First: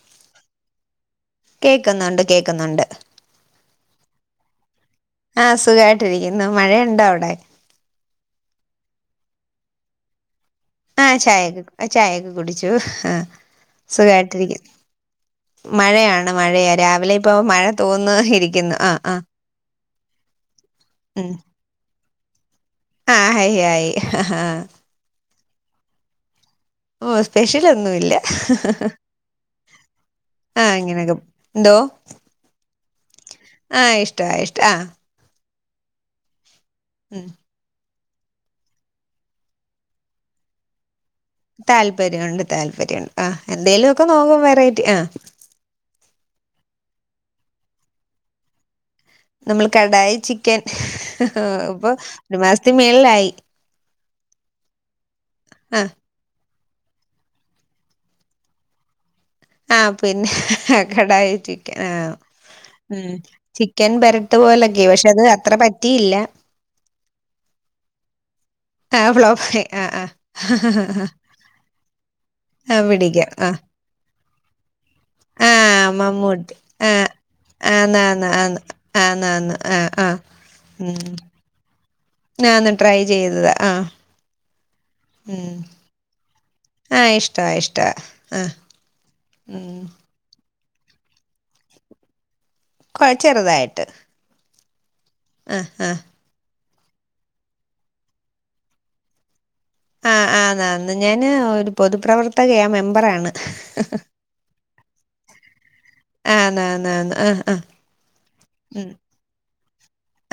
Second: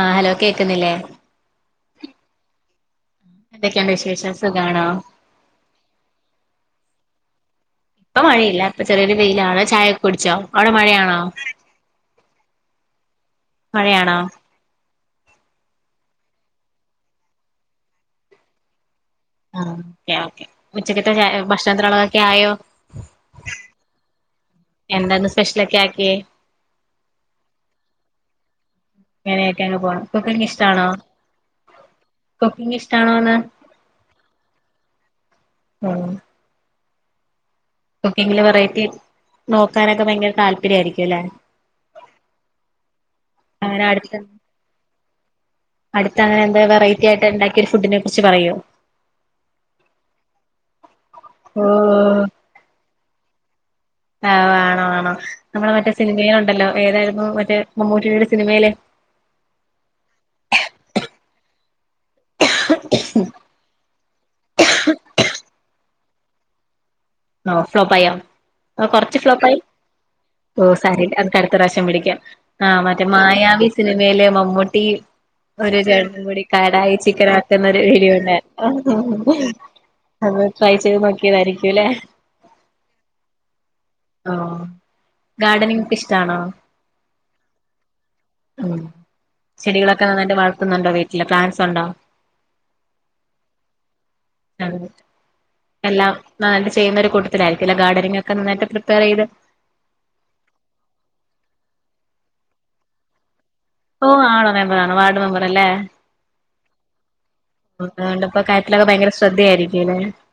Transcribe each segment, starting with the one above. ആഹ hello കേക്കുന്നില്ലേ കേൾക്കുന്നുണ്ട് കേക്കുന്നുണ്ട് എന്തൊക്കെയാാണ് വിശേഷവാസം കാണോ ആഹ സുഖായിട്ടി ഇരിക്കുന്നു മഴയുണ്ടോ അവിടെ ഇപ്പൊ മഴയില്ല ഇപ്പ ചെറിയരു പെയിലാണ് ചായ ഒക്കെ കുടിച്ചാവോ ആഹ ചായയൊക്കെ ചായൊക്കെ കുടിച്ചു ആഹ മഴയാണോ സുഖായിട്ടിരിക്കുന്നു മഴയാണ് മഴയ രാവിലെ ഇപ്പ മഴ തോന്ന ഇരിക്കുന്നു ആഹ് ആഹ് ആ ഓക്കെ ഓക്കെ ഉച്ചക്കത്തെ ഭക്ഷണത്തിലളവ ക്കോ ആഹ ഹയി ആയി ആഹ എന്താന്ന് സ്പെഷ്യലൊക്കെ ആക്കി ഓ സ്പെഷ്യൽൊന്നുല്ല അങ്ങനെക്കെ പോണം കുക്കിങ് ഇഷ്ടാണോ ഇങ്ങനെയൊക്കെ എന്തോ കുക്കിംഗ്‌ ഇഷ്ടാണോന്ന് ആഹ് ഇഷ്ട ഇഷ്ട ആഹ് ആഹ ഉം കുക്കിങ്ങില് വെറൈറ്റി നോക്കാനൊക്കെ ഭയങ്കര താല്പര്യ ആയിരിക്കും താല്പര്യംണ്ട് താല്പര്യംണ്ട് ആ അങ്ങനെ എന്തേലും ഒക്കെ അടുത്ത് നോക്കും വെറൈറ്റി ആ അടുത്തങ്ങനെ എന്താ വെറൈറ്റി ആയിട്ട് ഉണ്ടാക്കിയ ഫുഡിനെ കുറിച്ച് പറയോ നമ്മൾ കടായി ചിക്കൻ ആ ഇപ്പൊ ഒരു മാസത്തി മേളിലായി ആഹ വേണോ വേണോ നമ്മളെ ആഹ് മറ്റേ സിനിമൽ ഉണ്ടല്ലോ ഏതായിരുന്നു മറ്റേ മമ്മൂട്ടടിയുടെ സിനിമയിലെ ആഹ പിന്നെ കാടായി ചിക്കൻ ആഹ ഉം ചിക്കൻ ബര പോലൊക്കെ പക്ഷെ അത് അത്ര പറ്റ പറ്റിയില്ല ആഹ ഫ്ലോപ്പായ ആ കൊറച്ച് ഫ്ലോപ്പ ആായി ഫ്ലോപ്പായി ആ ആ ഓ സരി അക്കടുത്ത പ്രാവശ്യം പിടിക്കാം ആ മറ്റേ പിടിക്കാം ആ മായാവി സിനിമയില് മമ്മൂട്ടി ആ ഒരു ചേട്ടും കൂടി മമ്മൂട്ടി ആ കടായി ചിക്കൻ ആക്കുന്ന ഒരു ആന്ന് ആന്ന് വീഡിയോണ്ട ആന്ന് ആന്ന് ആന്ന് ആ ആ അത് ട്രൈ ചെയ്ത് നോക്കിയതായിരിക്കുംല്ലേ ഞാന്ന് ട്രൈ ചെയ്തത് ആ ആ ഗാർഡനിങ്ക്ക് പിഷ്ടമാണോ ആഹ ഇഷ്ടാ ഇഷ്ടാ ആഹ ഉ തുന്നുണ്ടോ വീട്ടില് പ്ലാൻസ് ഉണ്ടോ കുഴ ചെറുതായിട്ട് ആ ആ ആ എല്ലാം ന ചെയ്യുന്നരു കൂട്ടത്തിലായിരിക്കല്ല ഗർഡനിങ് ഒക്കെ നിന്നട്ട് പ്രിപ്പയർ ചെയ്ത് ആ ആത ഞാന് ഒരു പൊതുപ്രവർത്തക ആ മെമ്പറാണ് ഓ ആണോ മെമ്പറ ആണോ വാർഡ് മെമ്പറ അല്ലേ ആന്നാന്നാന്ന് ആ ആ അതുകൊണ്ടപ്പോ കാര്യത്തിലൊക്കെ ഭയങ്കര ശ്രദ്ധയായിരിക്കും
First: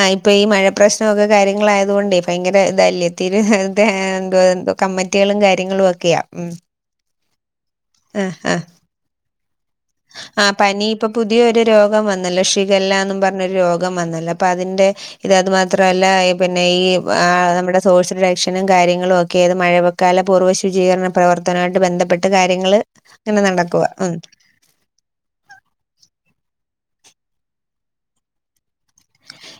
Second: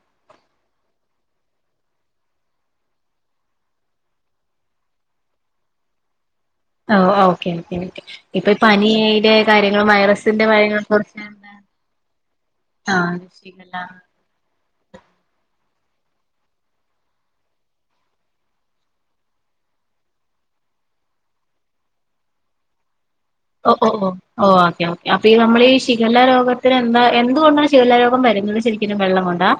ആ ഇപ്പോ ഈ മഴ പ്രശ്നമൊക്കെ കാര്യങ്ങളായതുക കൊണ്ട്േ ഭയങ്കര ഇതല്യത്തിന് അ എന്തോ എന്ത കമ്മറ്റികളും കാര്യങ്ങളും ഒക്കെയാ ഉ ആ ഓക്കെ പി ഇപ്പൊ പനിയടെ ആ പനി ഇപ്പൊ പുതിയൊ ഒരു രോഗം വന്നല്ലോ ആഹ് ഷിഗല്ലന്നും പറഞ്ഞരു ശിഖല്ല രോഗം വന്നല്ലോ അപ്പൊ അതിന്റെ ഇത് അത് മാത്ര അല്ല പിന്നെ ഈ ആ നമ്മുടെ സോഴ്സ് രക്ഷനും കാര്യങ്ങളും ഒക്കെ ഏത് മഴക്കാല പൂർവ്വ ശുചീകരണ പ്രവർത്തനമായിട്ട് ബന്ധപ്പെട്ട് കാര്യങ്ങൾ ഓ ഓ ഓ ഓ ഓക്കെയാവും അപ്പൊ ഈ നമ്മൾ ഈ ശികല്ല രോഗത്തിന് എന്താ എന്തുകൊണ്ടാണ് ശികല്ല രോഗം വരുന്നത് ശരിക്കും വെള്ളം കൊണ്ടാ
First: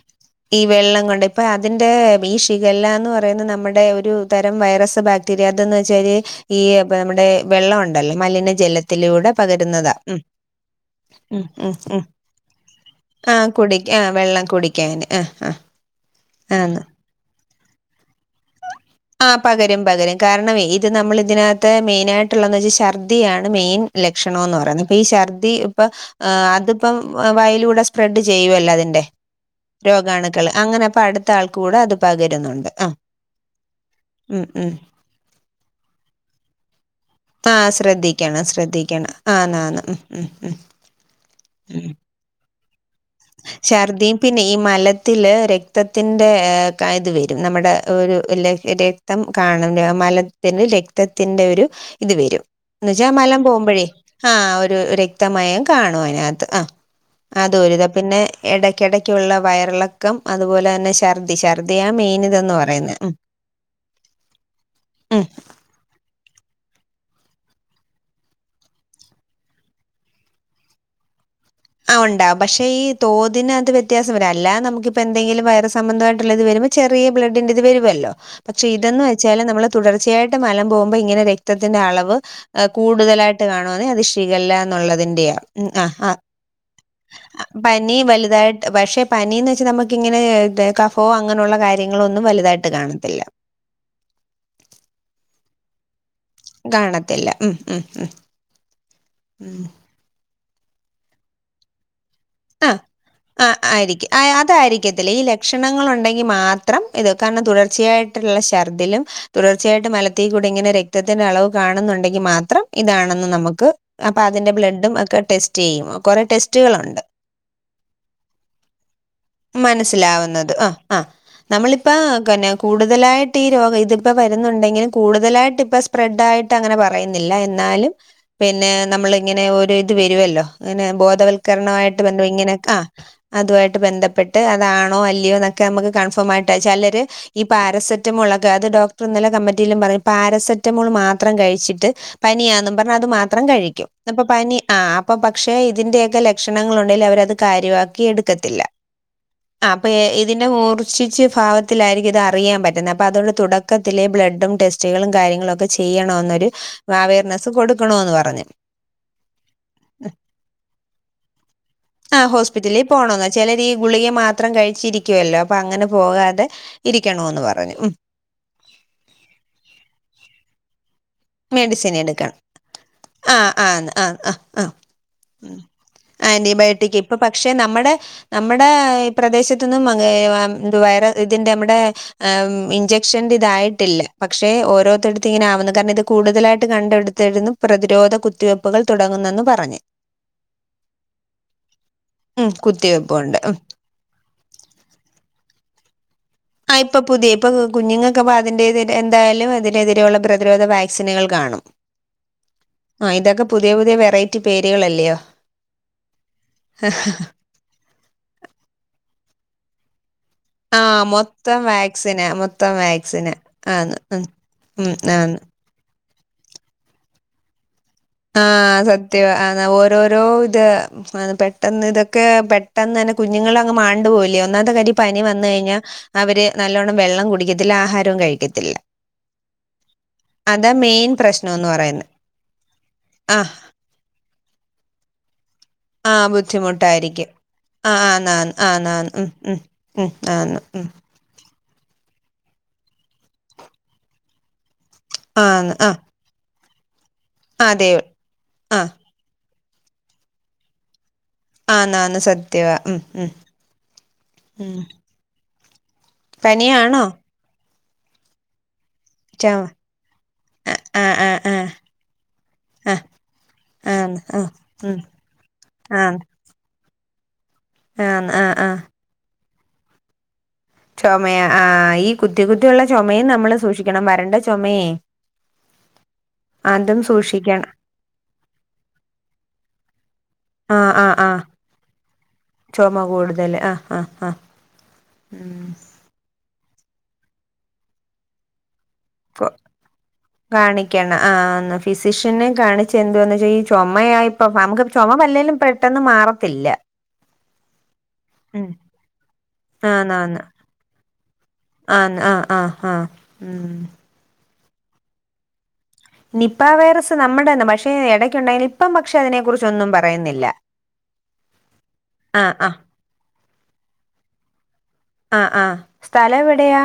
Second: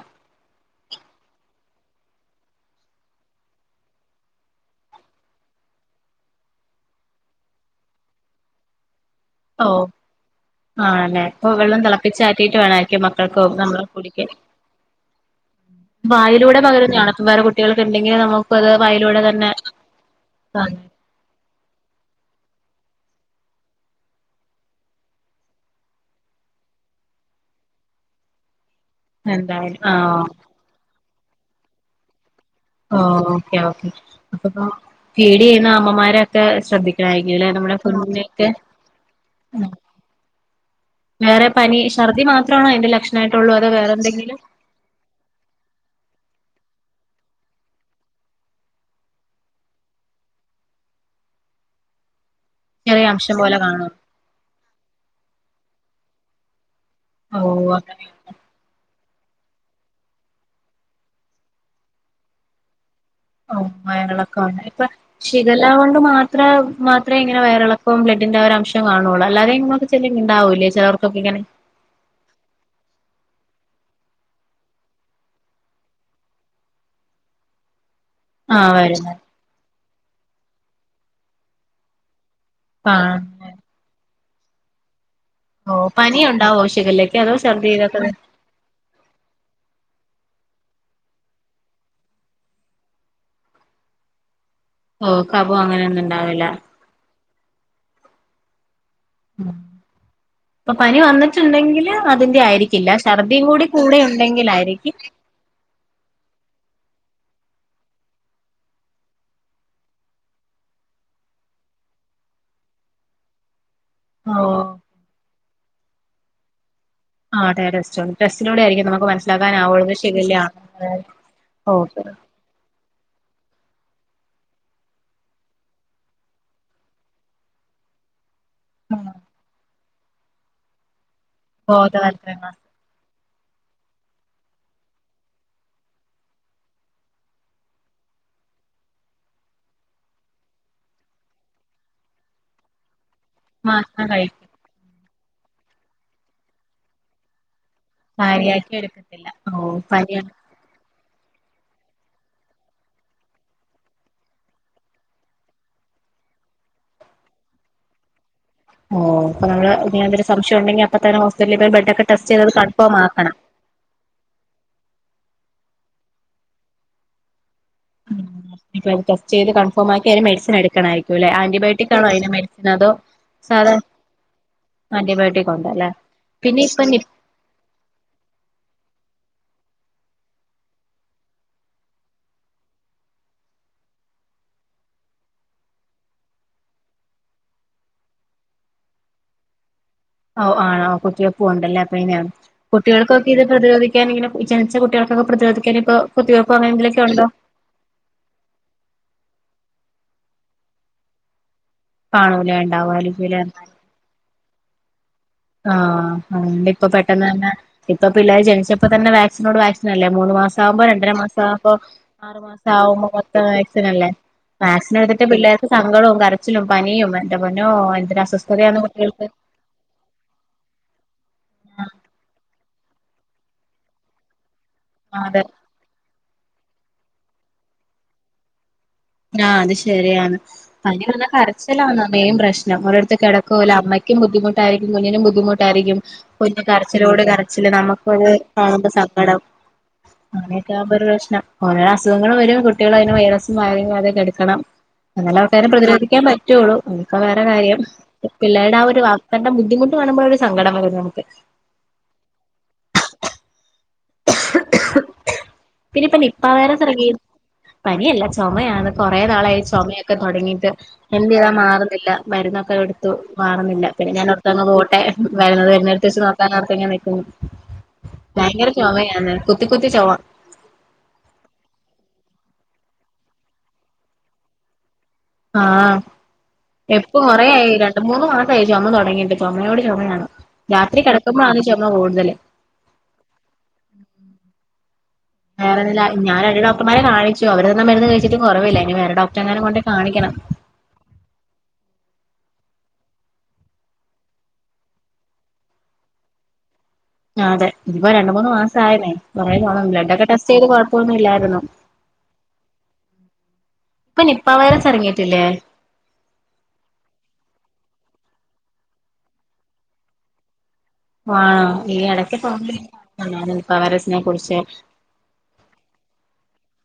ഈ വെള്ളം കൊണ്ട് ഇപ്പൊ അതിന്റെ ഏ ഈ ഷിഖല്ല എന്ന് പറയുന്നെ നമ്മടെ ഒരു തരം വൈറസ് ബാക്ടീരിയ അകത്ത്ന്ന് വെച്ചാൽ ഈ ഇപ്പ നമ്മുടെ വെള്ളം കൊണ്ടല്ലെ മലിന ജല ത്തിലൂടെ ഓ പകരുന്നതാ ഉം ആണല്ലേ അപ്പൊ ഉം വെള്ളം ഉം തിളപ്പിച്ചാറ്റിയിട്ട് വേണായിരിക്കും ആ മക്കൾക്ക് കുടി നമ്മള് ആ കുടിക്കാൻ വെള്ളം കുടിക്കാന് ആ വായിലൂടെ ആന്ന്. പകരുന്നെയാണ് അപ്പം വേ കുട്ടികൾക്ക് ഇണ്ടെങ്കി അത് നമ്മ ആ പകരും പകരും കാരണവെ ഇത് നമ്മൾ ഇതിനകത്തെ മെയിനായിട്ട് ഇള്ളെന്ന് വെച്ചാ ഷർ ർദ്ദിയാണ് മെൻ ലക്ഷണോന്ന് പറയുന്നെ ഇപ്പ ഈ ഛർദി ഇപ്പ ഏ അതിപ്പം വായിലൂടെ സ്പ്രെഡ് ചെയ്യുവല്ലെ അതി ടെ എന്തായാലും ആഹ് രോഗാണുക്കൾ അങ്ങനെ ഇപ്പം അട് ത്തെ ആൾക്ക് കൂടെ അത് പകരു ഓ ക്കെ ഓക്കെ അപ്പ ഉം ഇപ്പം ഉം. ഫീഡ് ചെയ്യുന്ന അമ്മമാരൊ ക്കെ ശ്രദ്ധി ആ ശ്രദ്ധിക്കണം ശ്രദ്ധിക്കണം ആന്ന് ആന്ന് ഉം ഉം ഉം ഉം ട്ടാണോ അയിന്റെ [unintelligible] ശർദി പിന്നെ ഈ മലത്തില് രക്തത്തിന്റെ ഏ കാ ഇത് വരും നമ്മടെ ഒരു ലെ രക്തം കാണൽ മലത്തിൽ രക്തത്തിന്റ ഒരു ഇത് വരും ന്ന് ചെറിയ വെച്ചാ അംശം മലം പോലെ പോവ്മ്പഴേ കാണോ ആ ഒരു രക്തമായ കാണും അയിനകത്ത് ആ ഓ അങ്ങെനെ എടയ്ക്ക് എടയ്ക്കുള്ള വയറിളക്കം അതുപോലെ തന്നെ ഛർദി ഛർദിയാണ് മെയിൻ ഇതെന്ന് പറയുന്നെ ഓ മയങ്ങളൊക്കെ ഉണ്ടായി ഇപ്പൊ ഉം ഷിഗല്ല കൊണ്ട് മാ ത്ര മാത്രെ ഇങ്ങന വയറിളക്കും ബ്ലഡിന്റെറെ ഒരു അംശം കാണള്ളൂ അല്ലതെ [unintelligible] ഇണ്ടാവൂലെ ചെലർക്ക് ഒക്കെ ഇങ്ങനെ ആ ഒണ്ടാവും പക്ഷെ ഈ തോതിൻ അകത്ത് വ്യത്യാസം വരും അല്ലതെ നമുക്കിപ്പ എന്തെങ്കിലും വയറു സംബന്ധമായിട്ടുള്ള ഇത് വരുമ്പോ ചെറിയ ബ്ലഡിന്റെ ഇത് വരുവല്ലോ ആ പക്ഷെ ഇതെന്ന് വരുന്നത് വെച്ചാൽ നമ്മൾ തുടർച്ചയായിട്ട് മലം പോവുമ്പോ ഇങ്ങനെ രക്തത്തിന്റെ അളവ് ആ കൂതലായിട്ട് കാണും അതെ അത് ഇഷ് ഷികല്ല എന്ന് ഒള്ളതിൻ്റെയാ ഓ പനി ഉ അ പനി വലുതായിട്ട് പക്ഷെ പനിന്നു വെച്ചാ നമുക്ക് ഇങ്ങനെ ത് കഫോ അങ്ങനെ ഉള്ള കാര്യങ്ങളൊന്നും വലുതായിട്ട് കാണത്തില്ല ഓ കഫം അങ്ങനെന്നെ കാണത്തില്ല ഉം ഉം ഉം ഉം അപ്പൊ പനി വന്നിട്ടുണ്ടെങ്കില് അതിന്റെ ആ ആയിരിക്കില്ല ഛർദിയും ആ കൂടി കൂടെ ആയിരിക്കും ഉണ്ടെങ്കിലായിരിക്കും അതായിരിക്കത്തില്ലേ ഈ ലക്ഷണങ്ങൾ ഉണ്ടെങ്കി മാത്ര മാത്രം ഇത് കാരണം തുടർച്ചയായിട്ടുള്ള ഛർദിലും തുടർച്ചയായിട്ട് മലത്തിൽ കൂടി ഇങ്ങനെ രക്തത്തിന്റെ അളവ് കാണുന്നുണ്ടെങ്കിൽ മാത്രം ഇതാണെന്ന് നമുക്ക് അപ്പൊ ഓ അതിന്റെ ബ്ലഡും ഒക്കെ ടെസ്റ്റ് ചെയ്യും കൊറേ ടെസ്റ്റുകളുണ്ട് ആ ടെസ്റ്റുണ്ട് ടെസ്റ്റിലൂടെ ആയിരിക്കും നമുക്ക് മനസി മനസ്സിലാവുന്നത് ആ ആ നമ്മളിപ്പൊ ഓക്കെ പിന്നെ കൂടുതലായിട്ട് ഈ രോഗം ഇതിപ്പോ വരുന്നുണ്ടെങ്കിലും കൂടുതലായിട്ട് ഇപ്പ സ്പ്രെഡ് ആയിട്ട് അങ്ങനെ പറയുന്നില്ല എന്നാലും പിന്നെ നമ്മളിങ്ങനെ ഒരു റ്റ് വരുമല്ലോ അങ്ങനെ ബോ ബോധവൽക്കാരനായിട്ട് വന്ന് ഇങ്ങനെ ബോധവൽക്കരണം ആ അതുമായിട്ട് ബന്ധപ്പെ ട്ട് അതാണോ അല്ലയോ എന്നൊക്കെ നമ്മക്ക് കൺഫോം ആയിട്ട് പെലര് പാരസെറ്റമോളൊക്കെ അത് ഡോക്ടർഇന്നലെ കമറ്റീലും പറ പാരസെറ്റമോൾ മാത്രം കഴിച്ചിട്ട് പനിയാന്നും പറഞ്ഞ് അത് മാത്ര ത്രം കഴുകിക്കും മാത്രം ഇതു പ്പോ കഴിക്കും പനി ആ അപ്പ പക്ഷെ ഇതിന്റെയൊക്കെ ലക്ഷണങ്ങൾ ഉണ്ടെങ്കിൽ അവരത് കാര്യവാക്ക് കാര്യവാക്കി എടുക്ക് ആ അപ്പൊ ഇതിന്റെ മൂർ ശിച്ച ഭാവത്തിലായിരിക്കും ഇതറിയാൻ പറ്റുന്നത് അപ്പൊ തുടക്കത്തിലേ ബ്ലഡും ടെസ്റ്റുകളും കാര്യങ്ങളും ചെയ്യണം എന്നൊരു അവർനെസ്സ് കൊടുക്കണമെന്ന് പറഞ്ഞു ഓഹ് അപ്പൊ നമ്മള് ഇങ്ങനെ ഒരു സംശയം ഉണ്ടെങ്കിൽ അപ്പ തന്നെ ഹോസ്പിറ്റലിൽ പോയി ബ്ലഡ് ഒക്കെ ആഹ് ടെസ്റ്റ് ചെയ്തത് ഹോസ്പിറ്റലിൽ കൺഫോം പോണോന്ന് ആക്കണം ചിലര് ഈ ഗുളിക മാത്രം കഴിച്ചിരിക്കുവല്ലോ അപ്പൊ അങ്ങനെ പോകാതെ ഇരിക്കണം എന്ന് പറഞ്ഞു ഉം ബ്ലഡ് ടെസ്റ്റ് ചെയ്ത് കൺഫോം ആക്കി മെഡിസിൻ എടുക്കണായിരിക്കും അല്ലെ ആന്റിബയോട്ടിക് മെഡിസിൻ ആണോ അതിന് എടുക്കണം മെഡിസിൻ അതോ ആഹ് സാധാ ആന്ന് ആഹ് ആഹ് ആന്റിബയോട്ടിക് ഉണ്ടല്ലേ പിന്നെ ആന്റിബയോട്ടിക് നിപ ഇപ്പൊ പക്ഷെ നമ്മുടെ നമ്മുടെ പ്രദേശത്തൊന്നും ഇതിന്റെ നമ്മുടെ ഇഞ്ചക്ഷന്റെ ഇതായിട്ടില്ല പക്ഷെ ഓരോത്തടുത്ത് ഇങ്ങനെ ആകുന്നു കാരണം ഇത് കൂടുതലായിട്ട് കണ്ടെടുത്തിരുന്നു പ്രതിരോധ കുത്തിവെപ്പുകൾ തുടങ്ങുന്നെന്നു പറഞ്ഞു ഓ ആണോ കുത്തിവെപ്പും ഉണ്ടല്ലേ പിന്നെ ഉം കുട്ടികൾക്കൊക്കെ കുത്തിവെപ്പുണ്ട് ഇത് ഉം. പ്രതിരോധിക്കാൻ ഇങ്ങനെ ജനിച്ച കുട്ടികൾക്കൊക്കെ പ്രതിരോധിക്കാൻ പ്പൊ ആ ഇപ്പൊ പുതിയ ഇപ്പൊ കുഞ്ഞുങ്ങൾക്ക് അതിന്റെ എന്തായാലും അതിനെതിരെയുള്ള പ്രതിരോധ വാക്സിനുകൾ കാണും കാണൂലേ ആ ഉണ്ടാവായിരിക്കൂലേ ഇതൊക്കെ പുതിയ പുതിയ വെറൈറ്റി പേരുകളല്ലേ യ്യോ ആഹ് ഉം ഇപ്പൊ പെട്ടന്ന് തന്നെ ഇപ്പൊ പിള്ളേര് ജനിച്ചപ്പോ തന്നെ വാക്സിനോട് വാക്സി നല്ലേ മൂന്ന് മാസം ആ ആകുമ്പോ രണ്ടര മാസം മൊത്തം ആവുമ്പോ വാക്സിനാ ആറു മാസം മൊത്തം ആവുമ്പോ വാക്സിനാ മൊത്തം ആന്ന് വാക്സിനല്ലേ ഉം ഉം വാക്സിൻ എടുത്ത് ആന്ന് പിള്ളേർക്ക് സങ്കടാവും കരച്ചിലും പനിയും എന്റെ പൊന്നോ എന്തൊരു അസ്വസ്ഥതയാന്ന് ആഹ് കുട്ടികൾക്ക് സത്യവാ അതാ ഓരോരോ ഓഹ് ഇത് എ പെട്ടെന്ന് ഇതൊക്കെ പെ ട്ടെന്ന് തന്നെ കുഞ്ഞുങ്ങളങ് മാണ്ട് പോവല്ലോ ഒന്നാമത്തെ കാര്യം ഈ പനി ആഹ് അതെ വന്ന് കഴിഞ്ഞാ അവര് നല്ലോണം വെള്ളം കുടിക്കത്തില്ല ആഹാരവും കഴിക്കത്തില്ല. ആഹ് അത് ശരിയാണ് അതാ പനി മെയിൻ വന്നാ പ്രശ്നംന്ന് കരച്ചിലാണ് പറയുന്നെ മെയിൻ പ്രശ്നം ഒരു [unintelligible] ആഹ് കെടക്കൂല അമ്മക്കും ബുദ്ധി മുട്ടായിരിക്കും കുഞ്ഞിനും ബുദ്ധിമുട് ട്ടായിരിക്കും ആഹ് കുഞ്ഞ് കരച്ചിലോട് ബുദ്ധിമുട്ടായിരിക്കും കരച്ചില് ആഹ് നമുക്കത് ആന്നാന്ന് കാണുമ്പോ ആന്നാന്ന് ഉം സങ്കടം ഉം ഉം ആന്ന് അങ്ങനെയൊക്കെ ഉം ആവുമ്പോ ഒരു പ്രശ്നം ഓരോ അസുഖങ്ങള് വരും കുട്ടികൾ അതിന് വൈറസും [unintelligible] അതെക്കെടുക്കണം നല്ല ആൾക്കാരെ ആന്ന് ആഹ് പ്രതിരോധിക്കാൻ പറ്റ ട്ടുള്ളു ക്ക വേറെ കാര്യം അതെ പിള്ളേയുടെ ആ ആഹ് ഒരു [unintelligible] ബുദ്ധിമുട്ടു കാണുമ്പോൾ ഒരു സങ്കടം വരും നമ്മൾക്ക് ആന്നാന്ന് സത്യവാ ഉം ഉം ഉം പിന്നീയിപ്പം നിപ്പ വയറസ്സ് പനിയാണോ ഇറങ്ങി പനിയല്ല ചൊമയാണ് കുറെ ചൊമ നാളായി ചുമയൊക്കെ തുടങ്ങിയിട്ട് ആഹ് എന്ത് ആഹ് ചെയ്താൽ ആഹ് മാറുന്നില്ല മരുന്നൊക്കെ ആഹ് ആഹ് എടുത്തു മാറുന്നില്ല പിന്നെ ആന്ന് ഞാൻ ആഹ് ഓർത്തു അങ്ങ് ഉം പോട്ടെ വരുന്നത് വരുന്നടുത്ത് വെച്ച് ആന്ന് നോക്കാനോർത്ത് ഉം ആന്ന് ആഹ് ആഹ് ചൊമയാണ് കുത്തി കുത്തി ചൊമ ചുമ ആഹ് ഈ കുത്തി കുത്തിയുള്ള ചുമയും നമ്മള് സൂക്ഷിക്കണം വരണ്ട ചുമയെ ആഹ് എപ്പം സൂക്ഷിക്കണം കൊറയായി രണ്ടു മൂന്നു മാസമായി ചുമ തുടങ്ങിയിട്ട് ചുമയോട് ചുമയാണ് ആഹ് രാത്രി ആഹ് ആഹ് കിടക്കുമ്പോഴാണ് ചുമ കൂടുതല് ചുമ കൂടുതൽ ആഹ് ആഹ് ആഹ് വേറെ [unintelligible] [unintelligible] അവര് തന്ന മരുന്ന് കഴിച്ചിട്ടും കൊറവില്ലേ കാണിക്കണം ആ ന്ന ഫിസിഷ് പിന്നേം കാണിച്ച് എന്തോന്ന് ചെയ്യു ചൊമയാ ഇപ്പ നമുക്ക് ചൊമ വല്ലേലും പെട്ടെന്ന് മാറത്തില്ല. ആ അതെ ഇതിപ്പോ രണ്ട് മൂന്ന് ഉം മാസ ആയലേ കൊറേ [unintelligible] ബ്ലഡ് ഒക്കെ ടെസ്റ്റ് ചെയ്ത് കൊഴപ്പൊന്നൂല്ലാ ആഹ്, ആഹ്, ആഹ്, ആഹ് ഉം. [unintelligible] എറങ്ങീട്ടില്ലേ? നിപ്പ വൈറസ് നമ്മുടേണ് പക്ഷേ എടയ്ക്കുണ്ടായി ഇപ്പം പക്ഷെ അതിനെ കുറിച്ച് ഒന്നും പറയുന്നില്ല. ആണോ ഈ എടക്ക് ആ ആ [unintelligible] പവരസിനെ കുറിച്ച്. ആ ആ സ്ഥലം എവിടെയാ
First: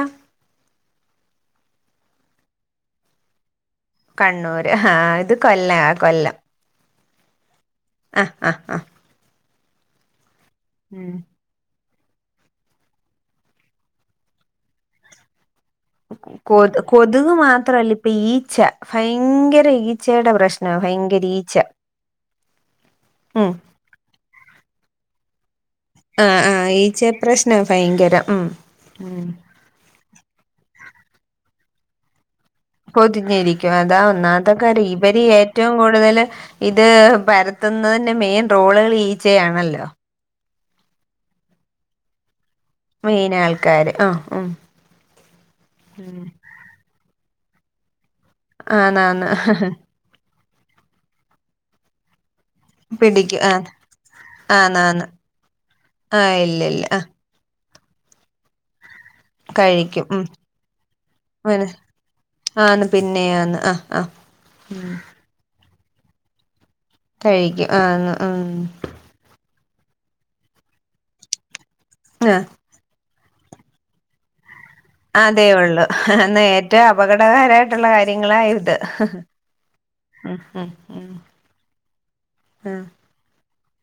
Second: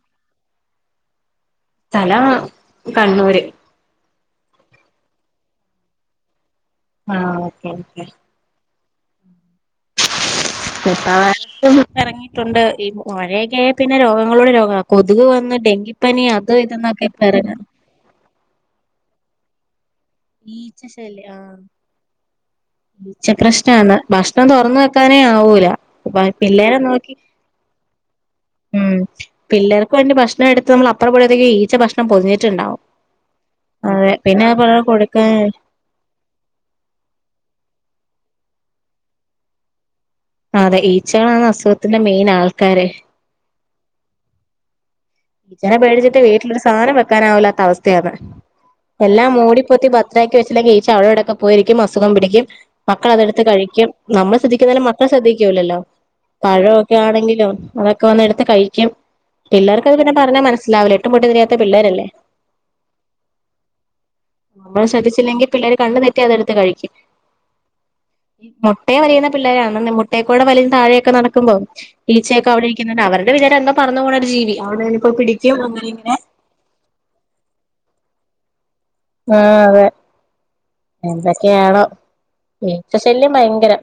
സ്ഥലം കണ്ണൂര്. കണ്ണൂര് ഹാ ഇത് കൊല്ലാ, കൊല്ലം. ആഹ്. ഓക്കെ ആഹ് ആഹ് ആഹ് ഉം [unintelligible] എറങ്ങിയിട്ടുണ്ട് ഈ മഴയക്കായാ പിന്നെ രോഗങ്ങളോട് രോഗാ, കൊതുക് വന്ന് ഡെങ്കിപ്പനി അത് കൊതു ഇതെന്നൊക്കെ ഇപ്പ കൊതുക് ഇറങ്ങ മാത്രല്ല ഇപ്പ ഈ ച്ച ഭയങ്കര ഈ ച്ചയുടെ പ്രശ്നാ ഈച്ച ശല്യം ഭയങ്കരീച്ച. ആഹ് ഈച്ച പ്രശ്നാണ് ഭക്ഷണം തുറന്ന കനെ ആവൂല ങാ ആഹ് പിള്ളേരെ ഈച്ചെയാ നോക്കി പ്രശ്നം ഭയങ്കരം ഉം പിള്ളേർക്ക് വേണ്ടി ഭക്ഷണം എടുത്ത് നമ്മള അപ്പോഴത്തേക്ക് ഈച്ച ഭക്ഷണം പൊതിഞ്ഞിര് പൊതിഞ്ഞിരിക്കും അതാ ആ ഒന്നാമത്തെക്കാര്യം പിള്ളേർക്ക് ഇവര് കൊടുക്കാൻ ഏറ്റവും കൂടുതൽ ഇത് പരത്തുന്നതി ൻറെ മെയിൻ റോളുകൾ ഈച്ചയാണല്ലോ അതെ ഈച്ചകളാണ് അസുഖത്തിന്റെ മെയിൻ ആൾക്കാ മെയിൻ ആൾക്ക കാര് ആ ഉം ഈച്ചേന പേടിച്ചിട്ട് വീട്ടിലൊരു സാധനം വയ് ക്കാനാവില്ലാത്ത അവസ്ഥയാണ് എല്ലാം ആന്നാന്ന് മൂടിപ്പൊത്തി ഭദ്രാക്കി വെച്ച ല്ലെങ്കി ഈച്ച അവിടേവിടേക്ക പോയിരിക്കും അസുഖം പിടിക്കും മക്കള അതെടുത്ത് പിടിക്കും ആഹ് കഴിക്കും നമ്മള് ശ്രദ്ധിക്കുന്നേലും ആന്നാന്ന് മക്കള് ശ്രദ്ധിക്കൂലല്ലോ ആഹ് ഇല്ല ഇല്ല പഴമൊക്കെ ആഹ് ആണെങ്കിലും- അതൊക്കെ വന്ന് എടുത്ത് കഴിക്കും കഴിക്കും ഉം പറഞ്ഞാൽ മനസിലാവില്ലേ എട്ടും പൊട്ടും തിരിയാത്ത പിള്ളേരല്ലേ ആന്ന് പിന്നെയാന്ന് ആഹ് ആഹ് നമ്മൾ ശ്രദ്ധിച്ചില്ലെങ്കിൽ പിള്ളേര് കണ്ണ് തെറ്റിയാ അതെടുത്ത് കഴിക്കും കഴിക്കും ആ ആ ആ മുട്ടേക്കൂടെ വലിയും താഴെയൊക്കെ നടക്കുമ്പോ ആഹ് ഈച്ചയൊക്കെ അവിടെ ഇരിക്കുന്നോണ്ട് അവർ എന്റെ വിചാരം എന്തോ പറന്ന് പോന്ന ഒരു ജീവി അവിടെ ഇനിയിപ്പോ അതേ പിടിക്കും ഒള്ളു അങ്ങനെ ഇങ്ങനെ എന്നാ ഏറ്റവും അപകടകരായിട്ടുള്ള കാര്യ നിങ്ങളായിട്ട് ആ അതെ ഉം എന്തൊക്കെയാണോ ഉം ഈച്ച ശല്യം ഭയങ്കരം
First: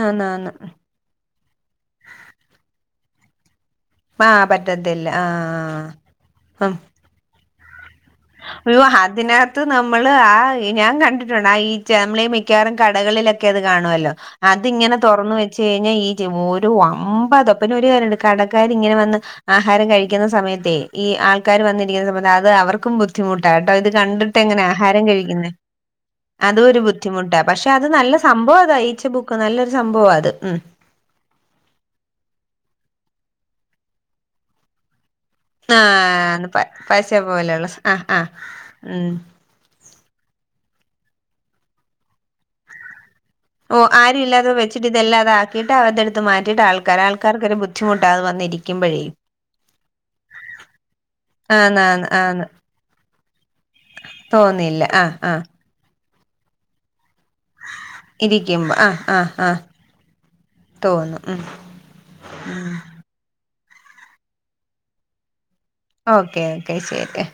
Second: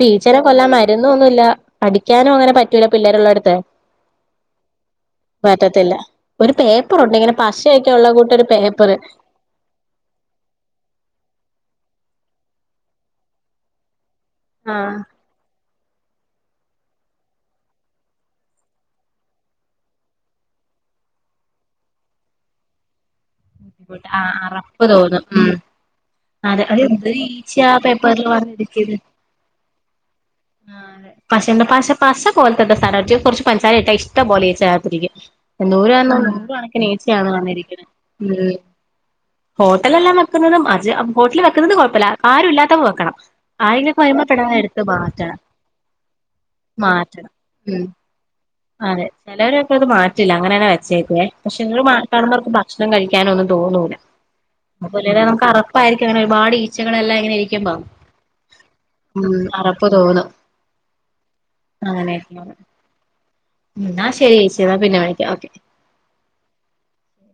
പ്പം ആന്ന് ഈച്ചനെ ആന്ന് കൊല്ലാൻ മരുന്നും ഒന്നുല്ല അടിക്കാനും അങ്ങനെ പറ്റൂല പിള്ളേരുള്ള അടുത്ത് ആ പറ്റത്തില്ല ആഹ ഉം ട്ടുഉള്ള കൂട്ടരു പേപ്പർ അത്ത് നമ്മള് ആ ഞാൻ കണ്ടിട്ടൊണ്ട് ആ ഈ നമ്മൾ ഈ മിക്കവാറും കടകളിലൊക്കെ അത് കാണുമല്ലോ അതിങ്ങനെ ആഹ് തുറന്ന് വെച്ച് കഴിഞ്ഞാൽ ഈച്ച ഒരു ഒമ്പതാ പിന്നൊരു കാര്യോണ്ട് കടക്കാർ ഇങ്ങനെ വന്ന് ആഹാരം കഴിക്കുന്ന സമയത്തെ ഈ ആൾക്കാർ വന്നിരിക്കുന്ന സമയത്ത് അത് അവർക്കും ബു [unintelligible] ധിട്ട് ആ അറപ്പ് തോന്നും ഉ അതെ അതും അത് ഒരു എന്തൊരു ബുദ്ധിമുട്ടാ ഈച്ച പക്ഷെ ആ അത് നല്ല പേപ്പറിൽ വന്ന് സംഭവം അതാ ഇരിക്കുന്നത് ഈച്ച ബുക്ക് നല്ലൊരു സംഭവം അത് ഉം പക്ഷെ എന്താ പ പശ പോലത്തെ സ്ഥല കുറച്ച് പൻസാരട്ടാ ഇഷ്ട പോലെ ഈച്ച അതിനാത്ത് ഇരിക്കും എന്തോരണ് ആഹ് പ നൂറൂകണക്ക പശ നീച്ചയാണ് പോലെയുള്ള ആഹ് ആഹ് വന്നിരിക്കുന്നത് ഉം [unintelligible] ഉം ഹോട്ടലെല്ലാം വെക്കുന്നതും അ ഹോട്ടൽ വെക്കുന്നും കുഴപ്പമില്ല ആരുല്ലാത്തപ്പ വെക്കണം ഓ ആരെങ്കിലൊക്കെ ആരും വരുമ്പോ ഇല്ലാത്തപ്പ പെട്ടെന്ന് എടുത്ത് വെച്ചിട്ട് മാറ്റണം ഇതല്ലാതാക്കിയിട്ട് അവ അത എടുത്ത് മാറ്റിയിട്ട ആൾക്കാർ മാറ്റണം ആൾക്കാർക്കൊരു ഉം ബുദ്ധിമു ബുദ്ധിമുട്ടാ ഇത് വന്നിരി അതെ ചിലവരൊക്കെ അത് മാറ്റില്ല അങ്ങനെന്നെ വെച്ചേക്കേ പക്ഷെ ആന്ന് [unintelligible] ആന്ന് ആന്ന് മാറ്റാണുന്നവർക്ക് ഭക്ഷണം കഴിക്കാനൊ ഒന്നും തോന്നൂല്ല തോന്നില്ല അപ്പ ആഹ് തന്നെ ആഹ് നമക്ക് അറപ്പ [unintelligible] ആരിക്കും അങ്ങനെ ഒരുാട് ഈച്ചകളെല്ലാം ഇരിക്കുമ്പോ ഇരിക്കുമ്പോ ആഹ് ആഹ് ഉം ആഹ് അറപ്പ് തോന്നും തോന്നും ഉം അങ്ങനെയക്കെയ എന്നാ ശരി ചേച്ചി എന്നാ പിന്നെ വിളിക്കാം ഓക്കെ ഓക്കേ ഓക്കെ ശരി